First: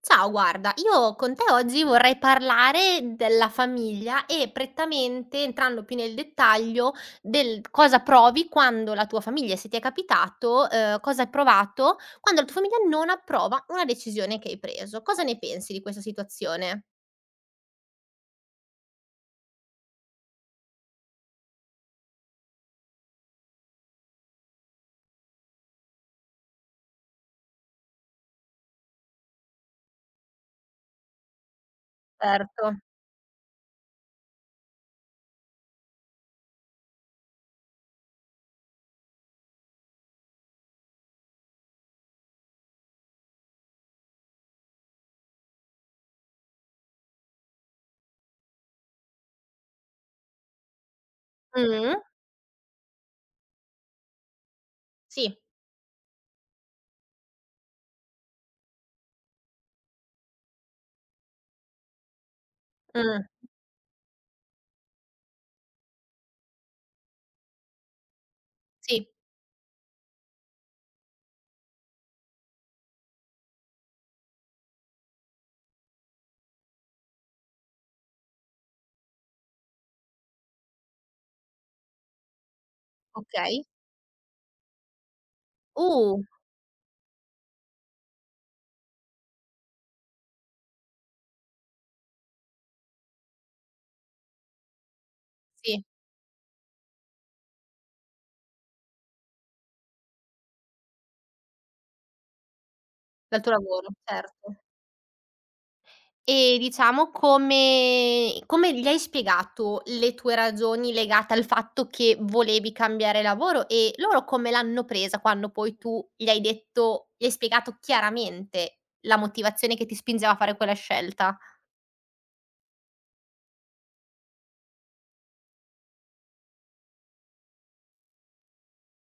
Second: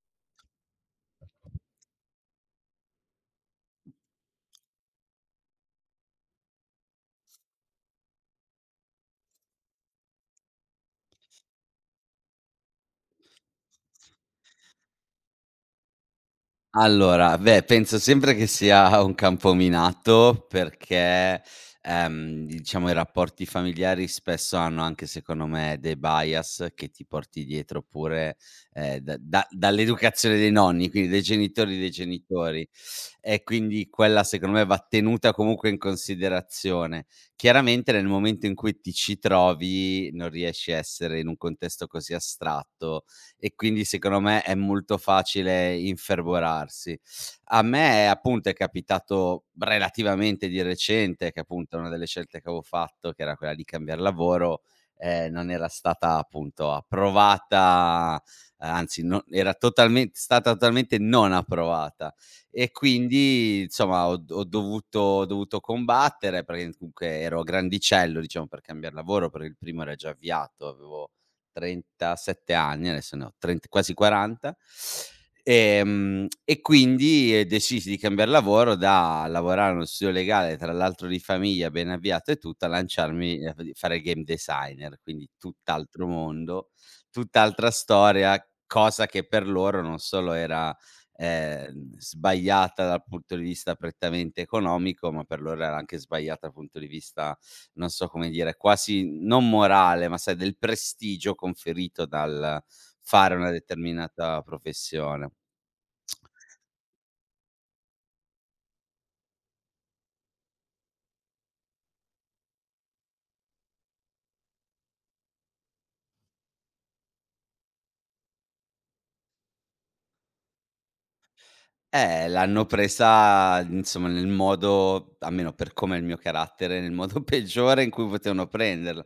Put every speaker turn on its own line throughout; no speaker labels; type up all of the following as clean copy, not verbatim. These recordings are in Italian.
Ciao, guarda, io con te oggi vorrei parlare della famiglia e prettamente, entrando più nel dettaglio, del cosa provi quando la tua famiglia, se ti è capitato, cosa hai provato quando la tua famiglia non approva una decisione che hai preso. Cosa ne pensi di questa situazione?
Allora, beh, penso sempre che sia un campo minato perché, diciamo i rapporti familiari spesso hanno anche secondo me dei bias che ti porti dietro pure, da da dall'educazione dei nonni, quindi dei genitori dei genitori.
Certo.
E quindi quella secondo me va tenuta comunque in considerazione. Chiaramente nel momento in cui ti ci trovi non riesci a essere in un contesto così astratto e quindi secondo me è molto facile infervorarsi. A me appunto è capitato relativamente di recente che appunto una
Mh.
delle scelte che avevo fatto, che era quella di cambiar lavoro,
Sì.
non era stata appunto approvata, anzi no, era totalmente non approvata, e
Mh.
quindi insomma ho dovuto combattere, perché comunque ero grandicello diciamo per cambiar
Sì.
lavoro, perché il primo era già avviato, avevo 37 anni, adesso ne ho trent quasi 40. E quindi, decisi di cambiar lavoro, da lavorare in uno studio legale, tra l'altro di famiglia, ben avviato e tutto, a lanciarmi a
Okay.
f fare il game designer, quindi tutt'altro
Uh,
mondo, tutt'altra storia, cosa che per loro non solo era, sbagliata dal punto di vista prettamente economico, ma per loro era
sì,
anche sbagliata dal punto di vista, non so come dire, quasi non morale, ma sai, del prestigio conferito dal fare
dal
una
tuo lavoro,
determinata
certo.
professione.
E diciamo come gli hai spiegato le tue ragioni legate al fatto che volevi cambiare lavoro e loro come l'hanno presa quando poi tu gli hai detto gli hai spiegato chiaramente la motivazione che ti spingeva a fare quella scelta?
L'hanno presa insomma nel modo, almeno per come è il mio carattere, nel modo peggiore in cui potevano prenderla.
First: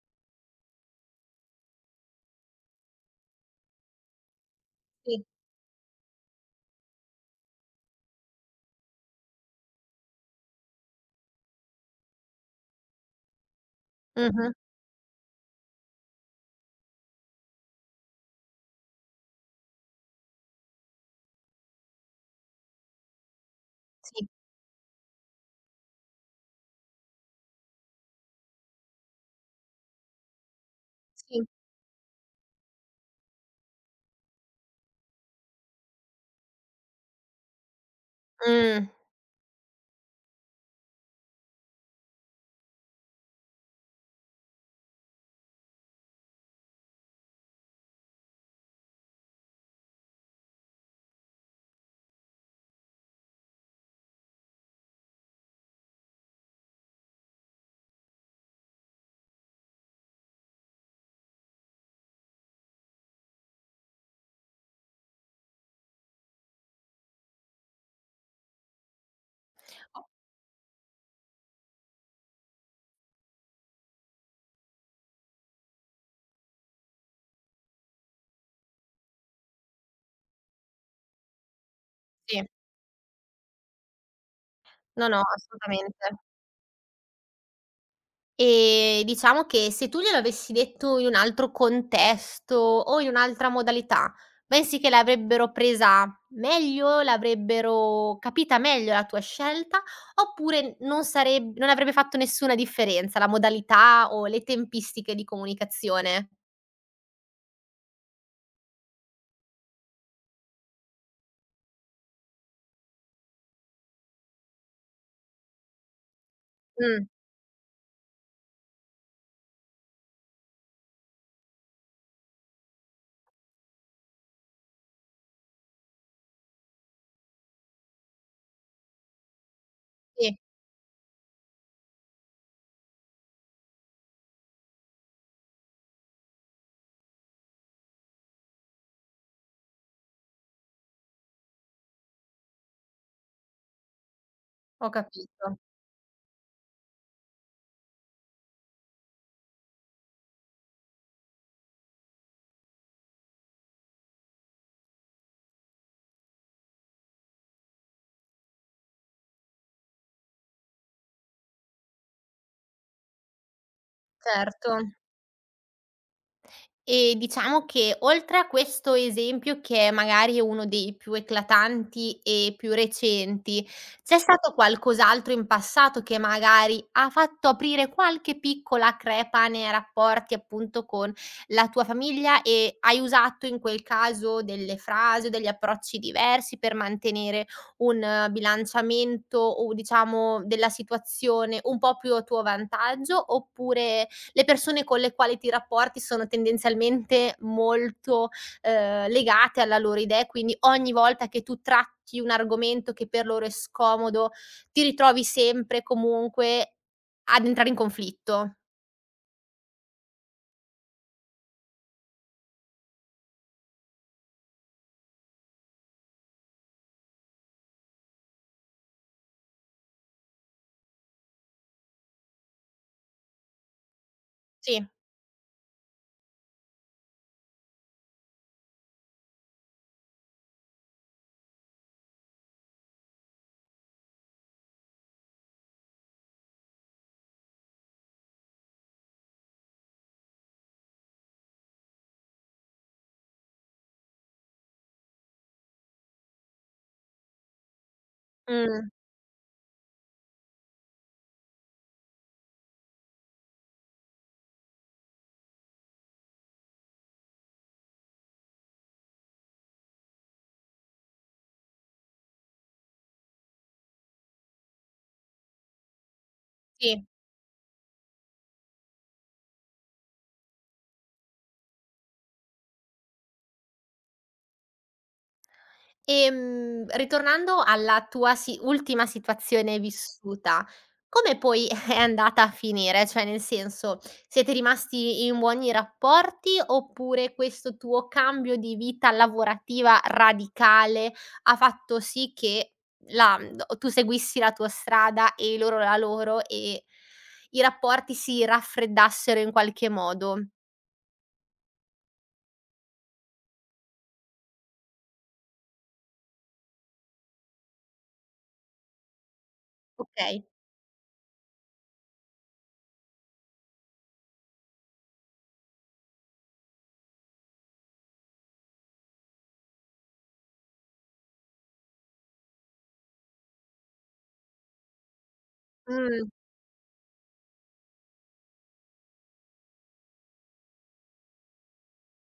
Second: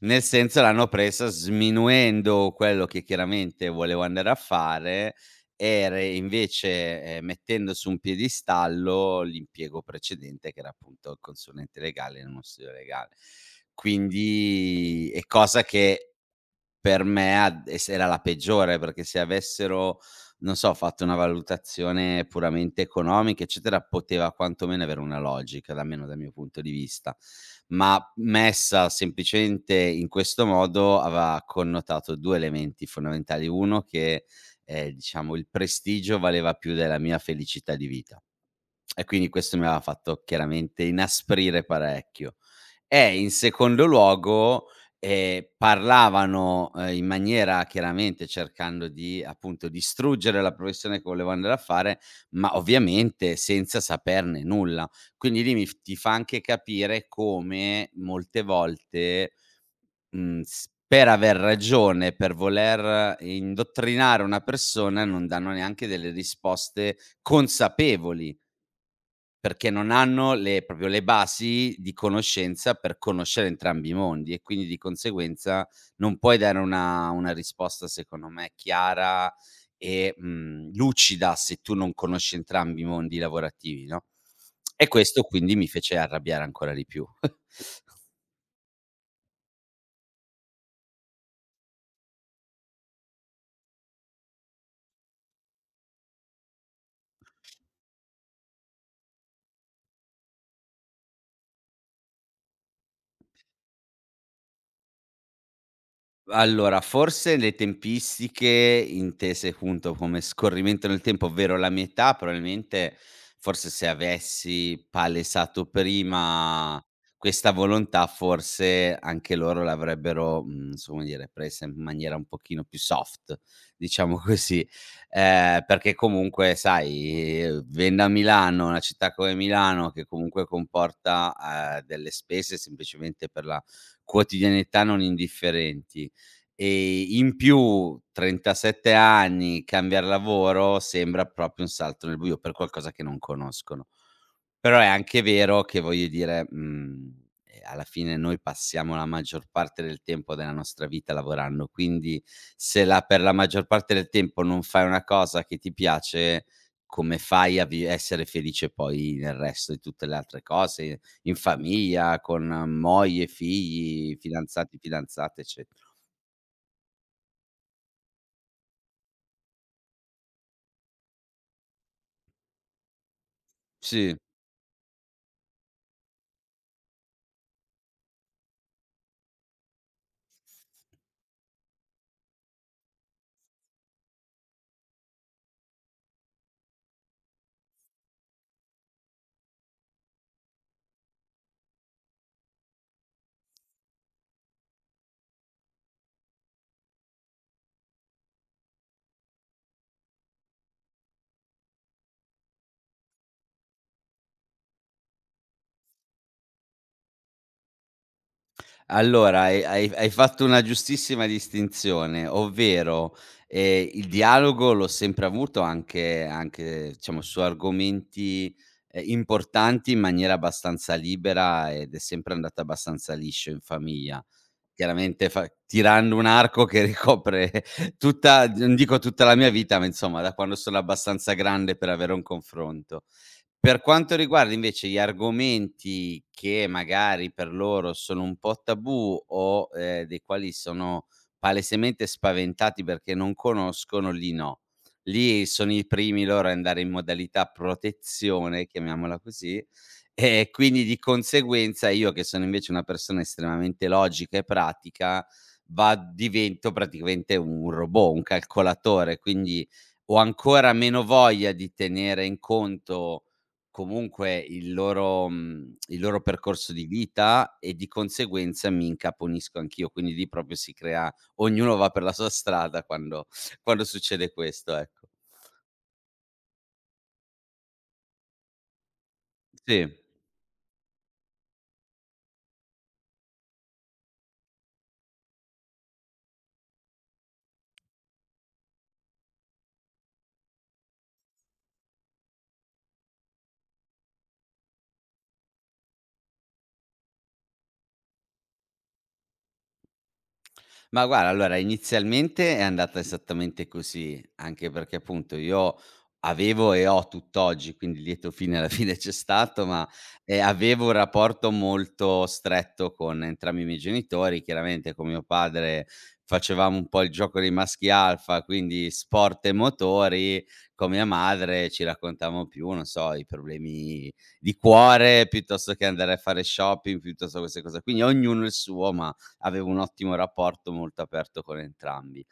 Nel senso, l'hanno presa sminuendo quello che chiaramente volevo andare a fare
Sì.
e re invece, mettendo su un piedistallo l'impiego precedente, che era appunto il consulente legale in uno studio legale.
Mh-mh.
Quindi è cosa che per me a es era la peggiore, perché se avessero, non so, fatto una valutazione puramente economica, eccetera,
Sì,
poteva quantomeno avere una logica, da almeno dal mio punto di vista. Ma messa semplicemente in questo modo, aveva
sì.
connotato 2 elementi fondamentali: uno, che, diciamo, il prestigio valeva più della mia felicità di vita.
Mh.
E quindi questo mi aveva fatto chiaramente inasprire parecchio. E in secondo luogo, parlavano, in maniera chiaramente cercando di, appunto, distruggere la professione che volevo andare a fare, ma ovviamente senza saperne nulla. Quindi lì mi f ti fa anche capire come molte volte, s per aver ragione, per voler indottrinare una persona, non danno neanche delle risposte consapevoli. Perché non hanno le basi di conoscenza per conoscere entrambi i mondi, e quindi di conseguenza non puoi dare una risposta secondo me chiara e, lucida, se tu non conosci
Sì.
entrambi i mondi lavorativi, no, e
No, no,
questo quindi mi
assolutamente.
fece arrabbiare ancora di più.
Diciamo che se tu gliel'avessi detto in un altro contesto o in un'altra modalità, pensi che l'avrebbero presa meglio, l'avrebbero capita meglio la tua scelta, oppure non avrebbe fatto nessuna differenza la modalità o le tempistiche di comunicazione?
Allora, forse le tempistiche intese appunto come scorrimento nel tempo, ovvero la mia età, probabilmente, forse se avessi palesato prima
Mh,
questa volontà, forse anche loro l'avrebbero, non so come dire, presa in maniera un pochino più soft, diciamo così. Perché comunque sai, vivendo a Milano, una città come Milano che
sì,
comunque comporta, delle spese semplicemente per la quotidianità non indifferenti. In più, 37 anni, cambiar lavoro sembra proprio un salto nel buio per qualcosa che non conoscono. Però è
ho
anche
capito,
vero che, voglio dire, alla fine noi passiamo la maggior parte del tempo della nostra vita lavorando, quindi se la per la maggior parte del tempo non fai una cosa che ti piace, come fai a vi essere felice poi nel resto di tutte le altre cose, in famiglia, con moglie, figli,
certo.
fidanzati, fidanzate, eccetera.
E diciamo che oltre a questo esempio che è magari uno dei più eclatanti e più recenti,
Sì.
c'è stato qualcos'altro in passato che magari ha fatto aprire qualche piccola crepa nei rapporti appunto con la tua famiglia e hai usato in quel caso delle frasi o degli approcci diversi per mantenere un bilanciamento o diciamo della situazione un po' più a tuo vantaggio oppure le persone con le quali ti rapporti sono tendenzialmente molto, legate alla loro idea e quindi ogni volta che tu tratti un argomento che per loro è scomodo, ti ritrovi sempre comunque ad entrare in conflitto.
Allora, hai fatto una giustissima distinzione, ovvero, il dialogo l'ho sempre avuto, anche diciamo su argomenti, importanti, in maniera abbastanza libera, ed è sempre andata abbastanza liscio in famiglia.
Sì,
Chiaramente fa tirando un arco che ricopre tutta, non dico tutta la mia vita, ma insomma da quando sono abbastanza grande per avere un confronto. Per quanto riguarda invece gli argomenti che magari per loro sono un po' tabù o, dei quali sono palesemente spaventati perché non conoscono, lì no. Lì sono i primi loro a andare in modalità protezione,
mh,
chiamiamola così, e quindi di conseguenza io, che sono invece una persona estremamente logica e pratica, va divento praticamente un robot, un calcolatore, quindi ho ancora meno voglia di tenere in conto comunque il loro percorso di
sì.
vita, e di conseguenza mi incaponisco anch'io. Quindi lì proprio si crea, ognuno va per la sua strada quando succede questo, ecco.
Ritornando alla tua si ultima situazione
Sì.
vissuta, come poi è andata a finire? Cioè, nel senso, siete rimasti in buoni rapporti oppure questo tuo cambio di vita lavorativa radicale ha fatto sì che la tu seguissi la tua strada e loro la loro e i rapporti si raffreddassero in qualche modo?
Ma guarda, allora inizialmente è andata esattamente così, anche perché appunto io avevo e ho tutt'oggi, quindi lieto fine alla fine c'è stato, ma,
Okay.
avevo un rapporto molto stretto con entrambi i miei genitori. Chiaramente con mio padre facevamo un po' il gioco dei maschi alfa, quindi sport e motori, con mia madre ci raccontavamo più, non so, i problemi di cuore, piuttosto che andare a
Mh,
fare shopping, piuttosto che queste cose qui. Quindi ognuno il suo, ma avevo un ottimo rapporto, molto aperto, con entrambi.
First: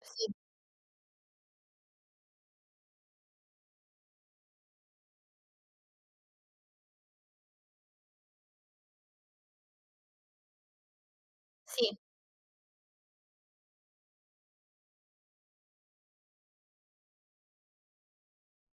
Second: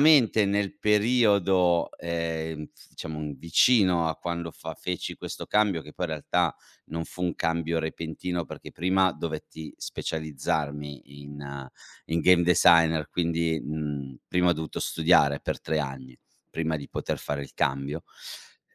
sì,
nel periodo, f diciamo vicino a quando fa feci questo cambio, che poi in realtà non fu un cambio repentino, perché prima dovetti specializzarmi in eh,
sì,
in game designer, quindi, prima ho dovuto studiare per 3 anni, prima di poter fare il cambio.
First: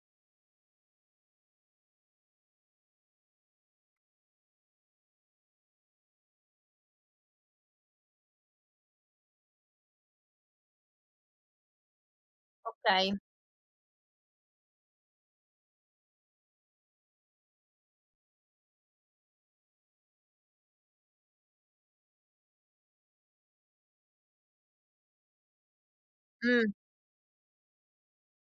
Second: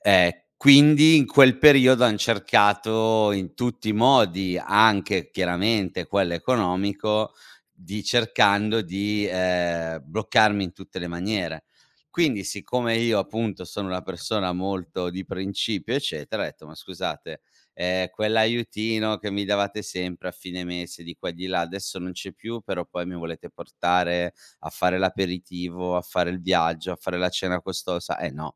Ehm, quindi in quel periodo han cercato in tutti i modi, anche chiaramente quello economico, di cercando di, bloccarmi in tutte le maniere. Quindi siccome
okay.
io appunto sono una persona molto di principio, eccetera, ho detto: "Ma scusate, quell'aiutino che mi davate sempre a fine mese di qua e di là adesso non c'è più, però poi mi volete portare a fare l'aperitivo, a fare il
Mh,
viaggio, a fare la cena costosa? Eh no".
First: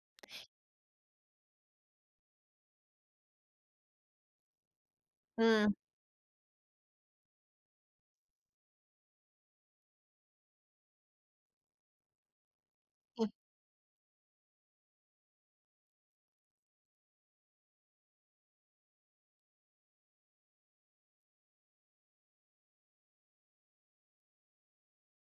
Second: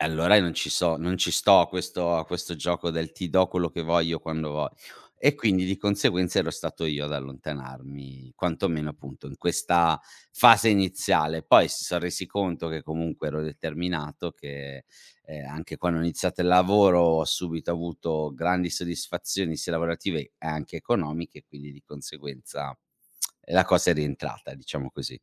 E allora io non ci sto a questo gioco del ti do quello che voglio quando vog e quindi
mh,
di conseguenza ero stato io ad allontanarmi, quantomeno appunto in questa fase iniziale. Poi si son resi conto che comunque
sì.
ero determinato, che, anche quando ho iniziato il lavoro ho subito avuto grandi soddisfazioni sia lavorative e anche economiche, quindi di conseguenza la cosa è rientrata, diciamo così.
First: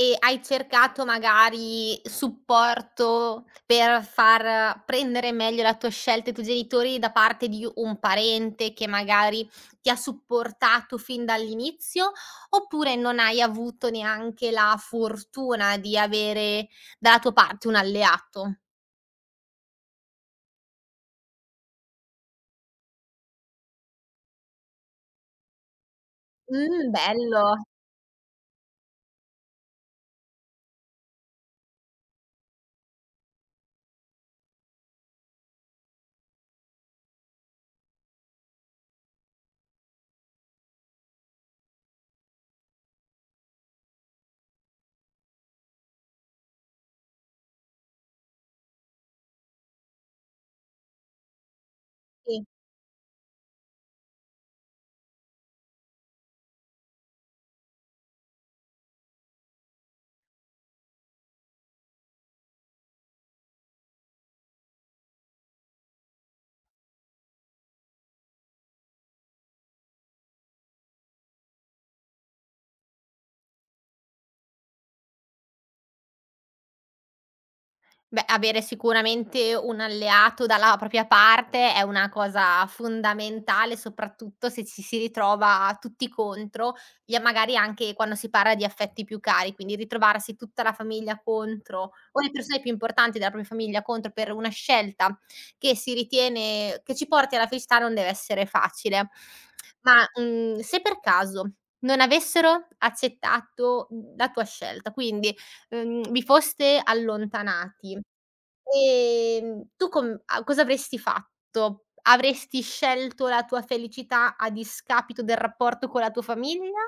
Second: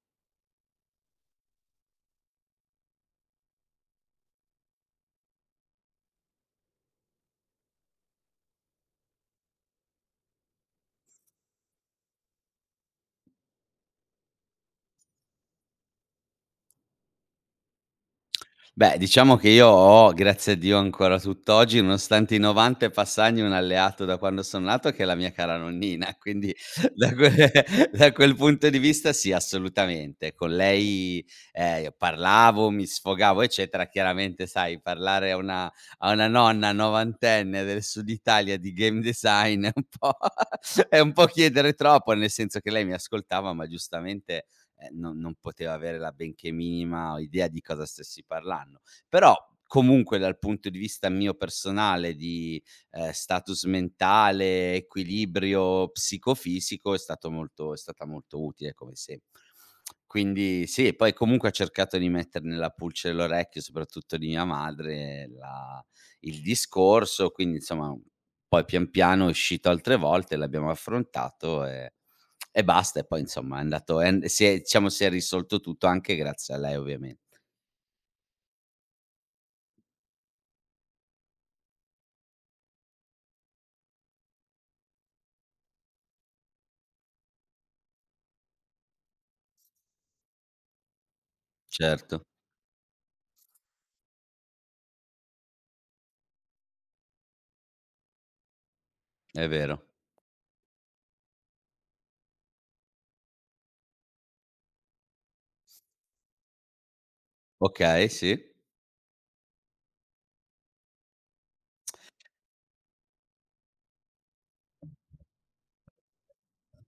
E hai cercato magari supporto per far prendere meglio la tua scelta ai tuoi genitori da parte di un parente che magari ti ha supportato fin dall'inizio, oppure non hai avuto neanche la fortuna di avere dalla tua parte un alleato?
Beh, diciamo che io ho, grazie a Dio ancora tutt'oggi, nonostante i 90 e passagni, un alleato da quando son nato, che è la mia cara nonnina, quindi da que
Bello,
da quel punto di vista sì, assolutamente. Con lei, io parlavo, mi sfogavo, eccetera. Chiaramente, sai, parlare a una nonna novantenne del Sud Italia di game design è un po' è un po' chiedere troppo, nel senso che lei mi ascoltava, ma giustamente non poteva avere la benché minima idea di cosa stessi parlando. Però comunque dal punto di vista mio personale
sì.
di, status mentale, equilibrio psicofisico, è stata molto utile come sempre. Quindi sì, e poi comunque ho cercato di mettere nella pulce dell'orecchio, soprattutto di mia madre, la il discorso, quindi insomma poi pian piano è uscito altre volte, l'abbiamo affrontato e basta, e poi insomma è andato è an si è, diciamo, si è risolto tutto anche grazie a lei ovviamen.
Beh, avere sicuramente un alleato dalla propria parte è una cosa fondamentale, soprattutto se ci si ritrova tutti contro, e magari anche quando si parla di affetti più cari, quindi ritrovarsi tutta la famiglia contro o
Certo,
le persone più importanti della propria famiglia contro per una scelta che si ritiene che ci porti alla felicità non deve essere facile.
è vero.
Ma, se per caso non avessero accettato, la tua scelta, quindi, vi foste allontanati.
Okay, sì.
Tu com a cosa avresti fatto? Avresti scelto la tua felicità a discapito del rapporto con la tua famiglia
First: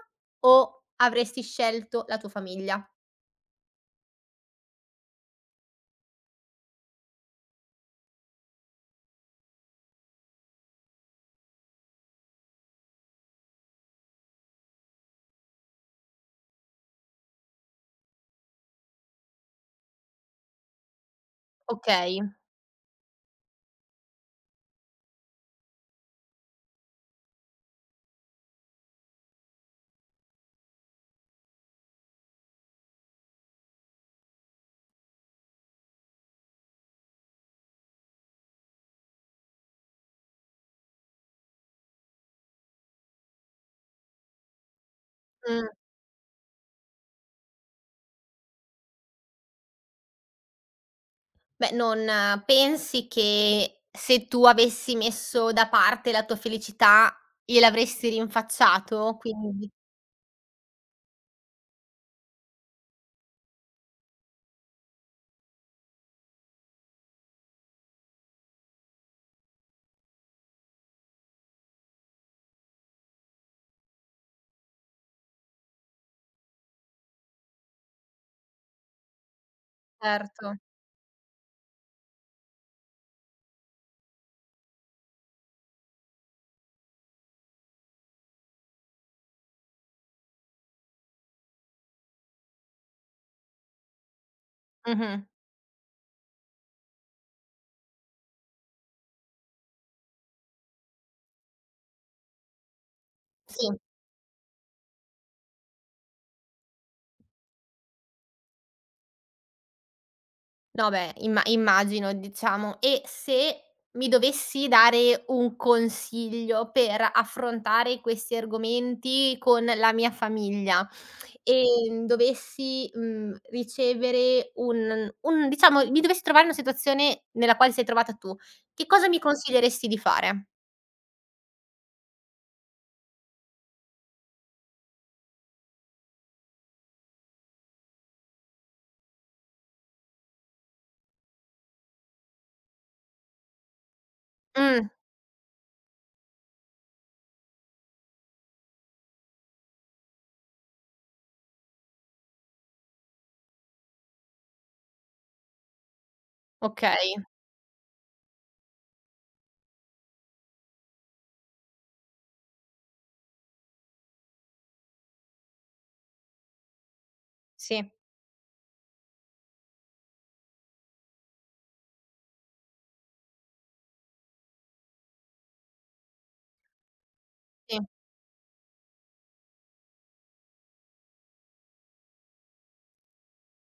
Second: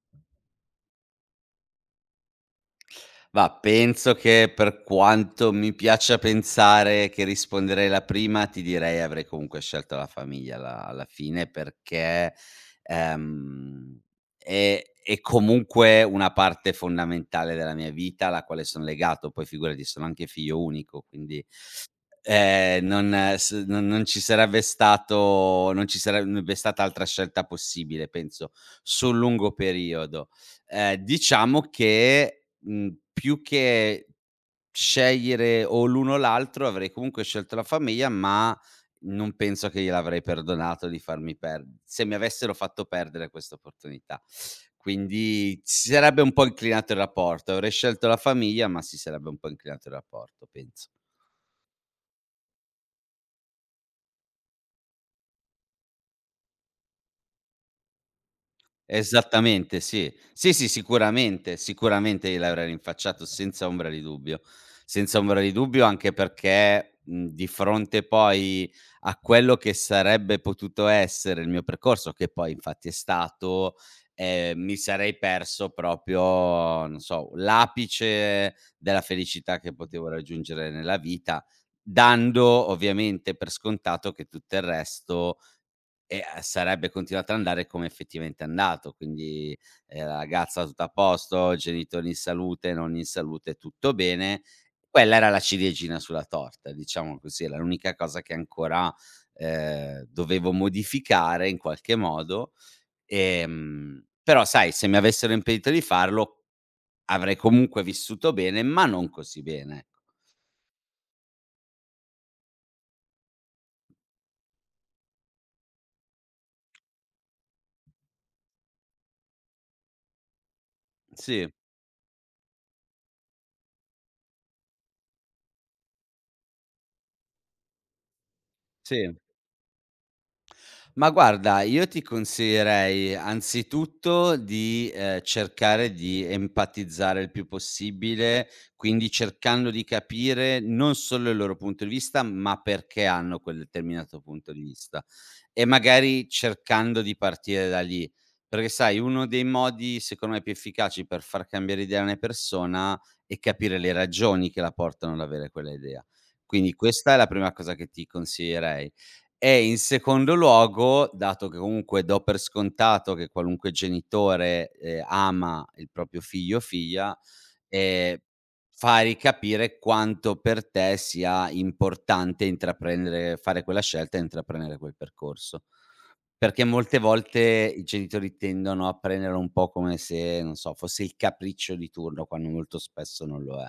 o avresti scelto la tua famiglia?
Ma penso che, per quanto mi piaccia pensare che risponderei la prima, ti direi avrei comunque scelto la famiglia alla fine, perché, ehm, è comunque una parte fondamentale della mia vita, alla quale son legato, poi figurati, sono anche figlio unico, quindi.
Okay.
Non ci sarebbe stato non ci sarebbe stata altra scelta possibile, penso, sul lungo periodo. Diciamo che, più che scegliere o l'uno o l'altro, avrei comunque scelto la famiglia, ma non penso che gliel'avrei perdonato di farmi per se mi avessero fatto perdere questa opportunità. Quindi
Mh.
si sarebbe un po' inclinato il rapporto, avrei scelto la famiglia, ma si sarebbe un po' inclinato il rapporto, penso.
Beh, non pensi che se tu avessi messo da parte la tua felicità gliel'avresti rinfacciato? Quindi
Esattamente, sì. Sì, sì, sicuramente, sicuramente gliel'avrei rinfacciato senza ombra di dubbio. Senza ombra di dubbio, anche perché, di fronte poi a quello che sarebbe potuto essere il mio percorso, che poi infatti è stato, mi sarei perso proprio, non so, l'apice della felicità che potevo
certo.
raggiungere nella vita, dando ovviamente per scontato che tutto il resto e, sarebbe continuato ad andare come effettivamente è andato, quindi, la ragazza tutta a posto, genitori in salute, nonni in salute, tutto bene. Quella
Mh-mh.
era la ciliegina sulla torta, diciamo così, era l'unica cosa che ancora, dovevo modificare in qualche modo,
Sì.
però sai, se mi avessero impedito di farlo avrei comunque vissuto bene. Ma non così bene, ecco.
No beh, immagino diciamo. E se mi dovessi dare un consiglio per affrontare questi argomenti con la mia famiglia,
Sì,
dovessi, ricevere un diciamo mi dovessi trovare in una situazione nella quale sei trovata tu, che cosa
sì.
mi consiglieresti di fare?
Ma guarda, io ti consiglierei anzitutto di, cercare di empatizzare il più possibile, quindi cercando di capire non solo il loro punto di vista, ma perché hanno quel determinato punto di
Mh,
vista, e magari cercando di partire da lì. Perché sai, uno dei modi secondo me più efficaci per far cambiare idea a una persona è capire le ragioni che la portano ad avere quella idea. Quindi questa
okay,
è la prima cosa che ti consiglierei. E in secondo luogo, dato che comunque do per scontato che qualunque genitore, ama il proprio figlio o figlia,
sì,
ehm, fai capire quanto per te sia importante intraprendere fare quella scelta e intraprendere quel percorso. Perché molte volte
sì.
i genitori tendono a prenderlo un po' come se, non so, fosse il capriccio di turno, quando molto spesso non lo è.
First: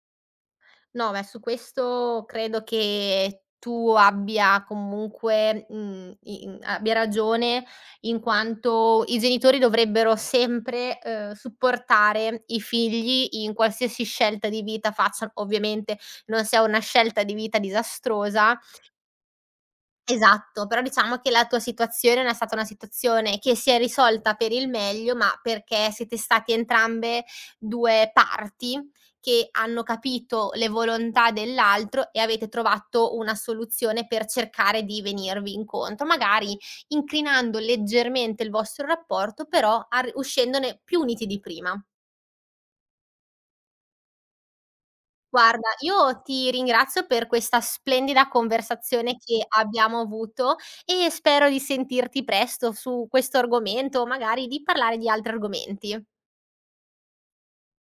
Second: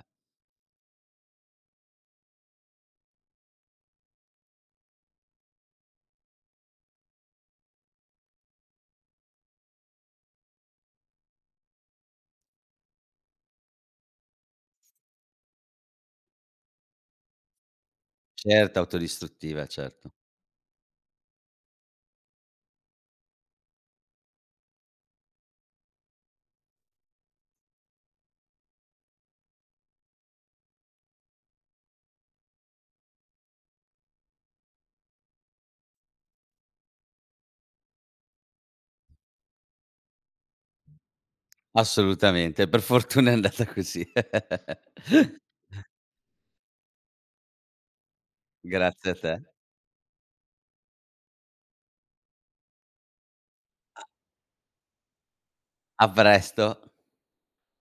No, beh, su questo credo che tu abbia comunque, mhmm, i in abbia ragione, in quanto i genitori dovrebbero sempre, supportare i figli in qualsiasi scelta di vita facciano, ovviamente non sia una scelta di vita disastrosa.
Certo, autodistruttiva, certo.
Esatto, però diciamo che la tua situazione non è stata una situazione che si è risolta per il meglio, ma perché siete stati entrambe 2 parti che hanno capito le volontà dell'altro e avete trovato una soluzione per cercare di venirvi incontro, magari incrinando leggermente il vostro rapporto, però ar uscendone più uniti di prima.
Assolutamente, per fortuna è andata così.
Guarda, io ti ringrazio per questa splendida
Grazie a
conversazione che
te.
abbiamo avuto e spero di sentirti presto su questo argomento, magari di parlare di altri argomenti.
A presto.